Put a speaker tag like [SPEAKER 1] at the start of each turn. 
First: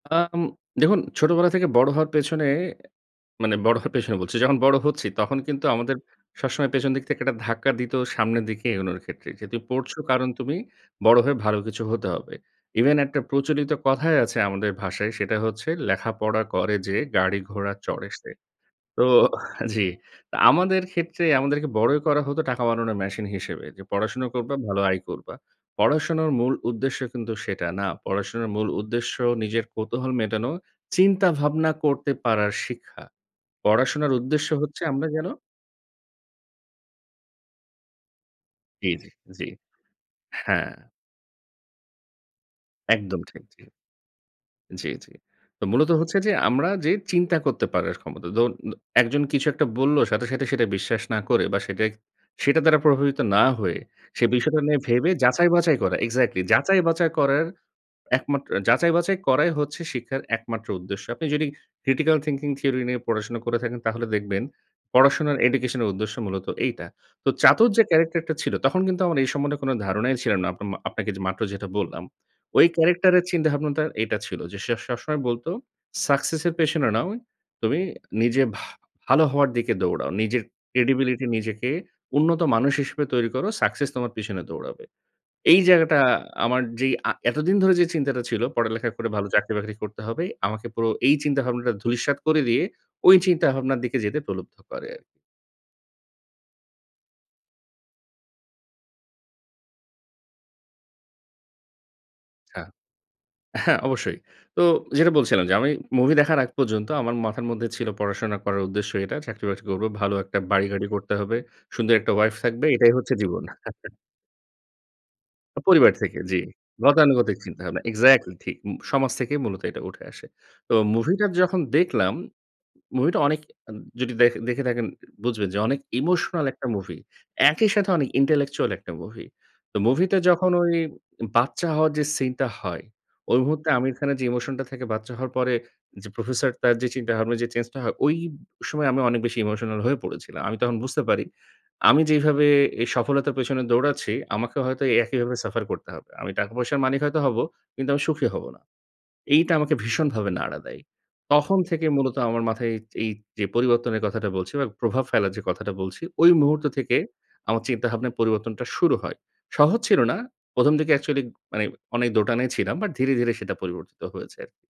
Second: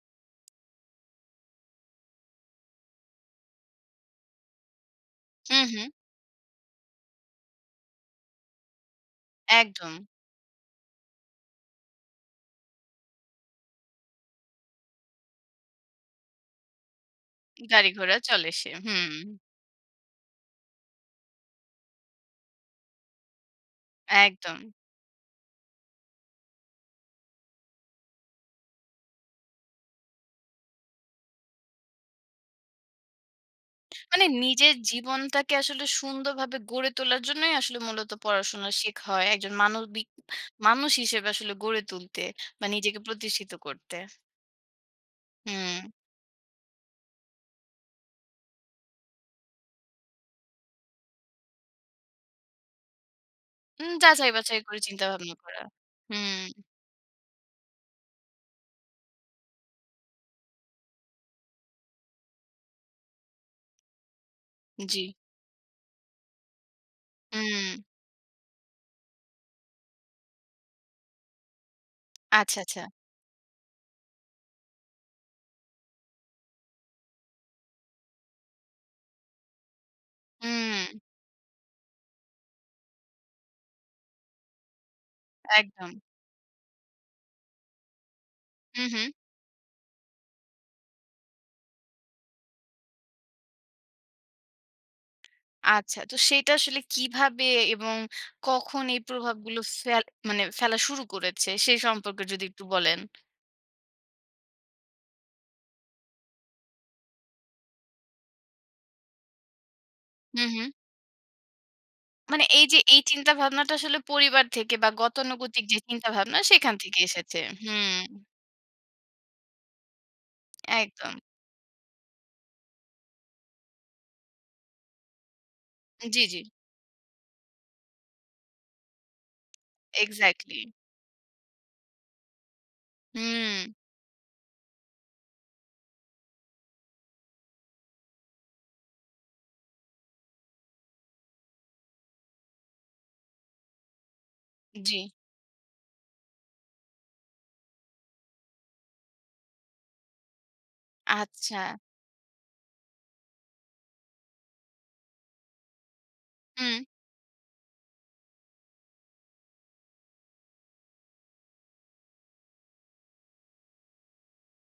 [SPEAKER 1] আম দেখুন ছোটবেলা থেকে বড় হওয়ার পেছনে, মানে বড় হওয়ার পেছনে বলছি। যখন বড় হচ্ছি তখন
[SPEAKER 2] হু,
[SPEAKER 1] কিন্তু
[SPEAKER 2] হু।
[SPEAKER 1] আমাদের সবসময় পেছনের দিক থেকে একটা ধাক্কা দিত সামনের দিকে এগোনোর ক্ষেত্রে। যেহেতু পড়ছ
[SPEAKER 2] একদম।
[SPEAKER 1] কারণ তুমি বড় হয়ে ভালো কিছু হতে হবে। ইভেন একটা প্রচলিত কথাই আছে আমাদের ভাষায় সেটা হচ্ছে, "লেখাপড়া করে যে গাড়ি ঘোড়া চড়ে
[SPEAKER 2] গাড়িঘোড়া
[SPEAKER 1] সে।"
[SPEAKER 2] চলে সে,
[SPEAKER 1] তো
[SPEAKER 2] হুম।
[SPEAKER 1] জি। তো আমাদের ক্ষেত্রে আমাদেরকে বড়ই করা হতো টাকা বানানোর মেশিন হিসেবে। যে পড়াশোনা করবা
[SPEAKER 2] একদম।
[SPEAKER 1] ভালো আয় করবা। পড়াশোনার মূল উদ্দেশ্য কিন্তু সেটা না। পড়াশোনার মূল উদ্দেশ্য নিজের কৌতূহল মেটানো, চিন্তা ভাবনা করতে পারার শিক্ষা। পড়াশোনার
[SPEAKER 2] মানে
[SPEAKER 1] উদ্দেশ্য
[SPEAKER 2] নিজের
[SPEAKER 1] হচ্ছে আমরা যেন
[SPEAKER 2] জীবনটাকে আসলে সুন্দরভাবে গড়ে তোলার জন্যই আসলে মূলত পড়াশোনা
[SPEAKER 1] জি,
[SPEAKER 2] শেখা
[SPEAKER 1] জি,
[SPEAKER 2] হয়।
[SPEAKER 1] জি।
[SPEAKER 2] একজন মানবিক
[SPEAKER 1] হ্যাঁ।
[SPEAKER 2] মানুষ হিসেবে আসলে গড়ে তুলতে। বা নিজেকে
[SPEAKER 1] একদম ঠিক,
[SPEAKER 2] প্রতিষ্ঠিত
[SPEAKER 1] জি,
[SPEAKER 2] করতে।
[SPEAKER 1] জি, জি। তো মূলত
[SPEAKER 2] হুম।
[SPEAKER 1] হচ্ছে যে আমরা যে চিন্তা করতে পারার ক্ষমতা। ধরু দ একজন কিছু একটা বলল সাথে, সাথে সেটা বিশ্বাস না করে বা সেটাই সেটা দ্বারা প্রভাবিত না হয়ে
[SPEAKER 2] হুম,
[SPEAKER 1] সে
[SPEAKER 2] যাচাই-বাছাই
[SPEAKER 1] বিষয়টা নিয়ে
[SPEAKER 2] করে চিন্তা
[SPEAKER 1] ভেবে
[SPEAKER 2] ভাবনা করা,
[SPEAKER 1] যাচাই-বাচাই করা। এক্সাক্টলি
[SPEAKER 2] হুম।
[SPEAKER 1] যাচাই-বাচাই করার একমাত্র যাচাই-বাছাই করাই হচ্ছে শিক্ষার একমাত্র উদ্দেশ্য। আপনি যদি critical thinking theory নিয়ে পড়াশোনা করে থাকেন তাহলে দেখবেন,
[SPEAKER 2] জি।
[SPEAKER 1] পড়াশোনার education এর উদ্দেশ্য মূলত এইটা। তো চাতুর
[SPEAKER 2] হুম।
[SPEAKER 1] যে character টা ছিল তখন কিন্তু আমার এই সম্বন্ধে কোনো ধারণাই ছিল না। আপনা মা আপনাকে যে মাত্র যেটা বললাম।
[SPEAKER 2] আচ্ছা,
[SPEAKER 1] ওই
[SPEAKER 2] আচ্ছা।
[SPEAKER 1] character এর চিন্তাভাবনাটা এটা ছিল যে সে সবসময় বলত "success এর পেছনে নয় তুমি নিজে ভা ভালো হওয়ার দিকে দৌড়াও। নিজের
[SPEAKER 2] উম
[SPEAKER 1] credibility নিজেকে উন্নত মানুষ হিসেবে তৈরি করো success তোমার পেছনে দৌড়াবে।" এই জায়গাটা
[SPEAKER 2] একদম।
[SPEAKER 1] আমার যেই আ এতদিন ধরে যে চিন্তাটা ছিল পড়ালেখা করে
[SPEAKER 2] উহু।
[SPEAKER 1] ভালো চাকরি বাকরি করতে হবে। আমাকে পুরো এই চিন্তাভাবনাটা ধূলিসাৎ করে দিয়ে ওই চিন্তাভাবনার দিকে যেতে প্রলুব্ধ করে।
[SPEAKER 2] আচ্ছা তো সেটা আসলে কীভাবে এবং কখন এই প্রভাবগুলো ফেল মানে ফেলা শুরু করেছে সে সম্পর্কে যদি
[SPEAKER 1] আচ্ছা
[SPEAKER 2] একটু বলেন।
[SPEAKER 1] হ্যাঁ, অবশ্যই। তো যেটা বলছিলাম যে আমি মুভি দেখার আগ পর্যন্ত আমার মাথার মধ্যে ছিল "পড়াশোনা করার উদ্দেশ্য এটা চাকরি-বাকরি করব। ভালো একটা
[SPEAKER 2] হু, হু।
[SPEAKER 1] বাড়ি-গাড়ি করতে হবে। সুন্দর একটা ওয়াইফ
[SPEAKER 2] মানে এই
[SPEAKER 1] থাকবে।
[SPEAKER 2] যে
[SPEAKER 1] এটাই
[SPEAKER 2] এই
[SPEAKER 1] হচ্ছে
[SPEAKER 2] চিন্তা
[SPEAKER 1] জীবন।"
[SPEAKER 2] ভাবনাটা আসলে পরিবার থেকে বা গতানুগতিক যে
[SPEAKER 1] পরিবার থেকে
[SPEAKER 2] চিন্তাভাবনা
[SPEAKER 1] জি।
[SPEAKER 2] সেখান থেকে
[SPEAKER 1] গতানুগতিক
[SPEAKER 2] এসেছে,
[SPEAKER 1] চিন্তাভাবনা।
[SPEAKER 2] হুম।
[SPEAKER 1] এক্সাক্টলি ঠিক। মু সমাজ থেকেই মূলত এটা উঠে আসে। তো
[SPEAKER 2] একদম।
[SPEAKER 1] মুভিটার যখন দেখলাম মুভিটা অনেক আন যদি দেখ দেখে থাকেন বুঝবেন যে অনেক
[SPEAKER 2] জি, জি।
[SPEAKER 1] ইমোশনাল একটা মুভি। একই সাথে অনেক intellectual একটা মুভি। তো মুভিতে যখন
[SPEAKER 2] এক্সাক্টলি।
[SPEAKER 1] ওই বাচ্চা হওয়ার যে সিন টা হয়, ওই মুহূর্তে
[SPEAKER 2] হু।
[SPEAKER 1] আমির খানের যে ইমোশনটা থাকে বাচ্চা হওয়ার পরে যে প্রফেসরটার তার যে চিন্তাভাবনা যে চেঞ্জটা হয় ওই সময় আমি অনেক বেশি ইমোশনাল হয়ে পড়েছিলাম। আমি তখন বুঝতে পারি, "আমি যেইভাবে এ সফলতার পেছনে দৌড়াচ্ছি আমাকে হয়তো
[SPEAKER 2] জি।
[SPEAKER 1] একইভাবে suffer করতে হবে। আমি টাকা-পয়সার মালিক হয়তো হব কিন্তু আমি সুখী হব না।" এইটা আমাকে ভীষণভাবে নাড়া দেয়। তখন
[SPEAKER 2] আচ্ছা।
[SPEAKER 1] থেকে মূলত আমার মাথায় এই, এই যে পরিবর্তনের কথাটা বলছি বা প্রভাব ফেলার যে কথাটা বলছি, ওই মুহূর্ত
[SPEAKER 2] হুম।
[SPEAKER 1] থেকে আমার চিন্তাভাবনার পরিবর্তনটা শুরু হয়। সহজ ছিল না। ১ম, দিকে actually মানে অনেক দোটানায় ছিলাম বাট ধীরে, ধীরে সেটা পরিবর্তিত হয়েছে আরকি।